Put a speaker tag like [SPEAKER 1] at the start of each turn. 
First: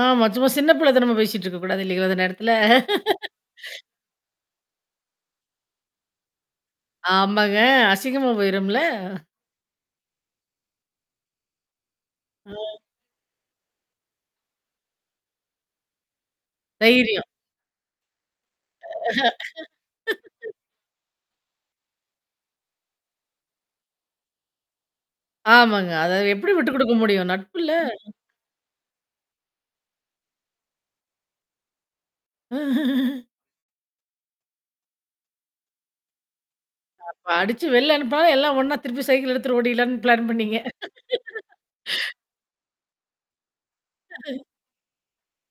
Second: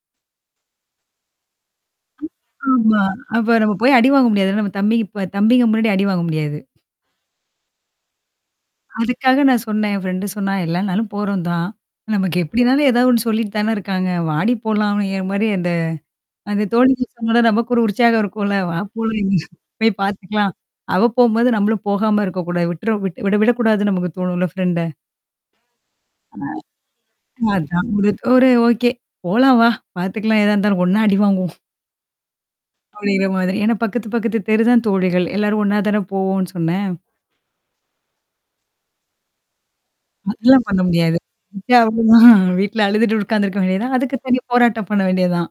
[SPEAKER 1] ஆமா. சும்மா சின்ன புள்ள தனமா பேசிட்டு இருக்கக்கூடாது [unintelligible] நேரத்துல.
[SPEAKER 2] ஆமா. அப்ப நம்ம போய் அடி வாங்க முடியாதுல்ல, நம்ம தம்பி தம்பிங்க முன்னாடி அடி வாங்க முடியாது.
[SPEAKER 1] ஆமாங்க. அசிங்கமா போயிரும்ல.
[SPEAKER 2] அதுக்காக நான் சொன்னன் என் ஃப்ரெண்ட சொன்னா எல்லா நாளும் போறோம் தான். நமக்கு
[SPEAKER 1] ஆ.
[SPEAKER 2] எப்டினாலும் ஏதாவது ஒண்ணு சொல்லிட்டு தானே இருக்காங்க. வாடி போலாம், அப்டிங்கிற மாரி அந்த அந்த தோழி
[SPEAKER 1] தைரியம்.
[SPEAKER 2] [unintelligible] நமக்கு ஒரு உற்சாகம் இருக்கும் இல்ல? வா போல போய் பார்த்துக்கலாம். அவ போம்போது, நம்மளும் போகாம இருக்கக்கூடாது. விட்ற விட் விட விடக்கூடாதுன்னு நமக்கு தோணும்ல ஃப்ரெண்ட.
[SPEAKER 1] ஆமாங்க. அதாவது
[SPEAKER 2] ஆ.
[SPEAKER 1] எப்படி விட்டு குடுக்க முடியும்? நட்புல.
[SPEAKER 2] அதான் முடித் ஒரு ஓகே போலாம் வா. பாத்துக்கலாம் எதா இருந்தாலும். ஒண்ணா அடிவாங்குவோம். அப்படிங்கிற மாதிரி. ஏன்னா பக்கத்து பக்கத்து தெருதான் தோழிகள். எல்லாரும் ஒண்ணா தான போவோன்னு சொன்னேன்.
[SPEAKER 1] அ படிச்சு வெல்ல அனுப்புனா எல்லாம் ஒண்ணா திருப்பி சைக்கிள் எடுத்துட்டு ஓடிரலான்னு பிளான் பண்ணீங்க.
[SPEAKER 2] அதெல்லாம் பண்ண முடியாது. இப்பயே அவ்ளோதான். வீட்ல அழுதுட்டு உட்கார்ந்துருக்க வேண்டியதுதான். அதுக்கு தனி போராட்டம் பண்ண வேண்டியதுதான்.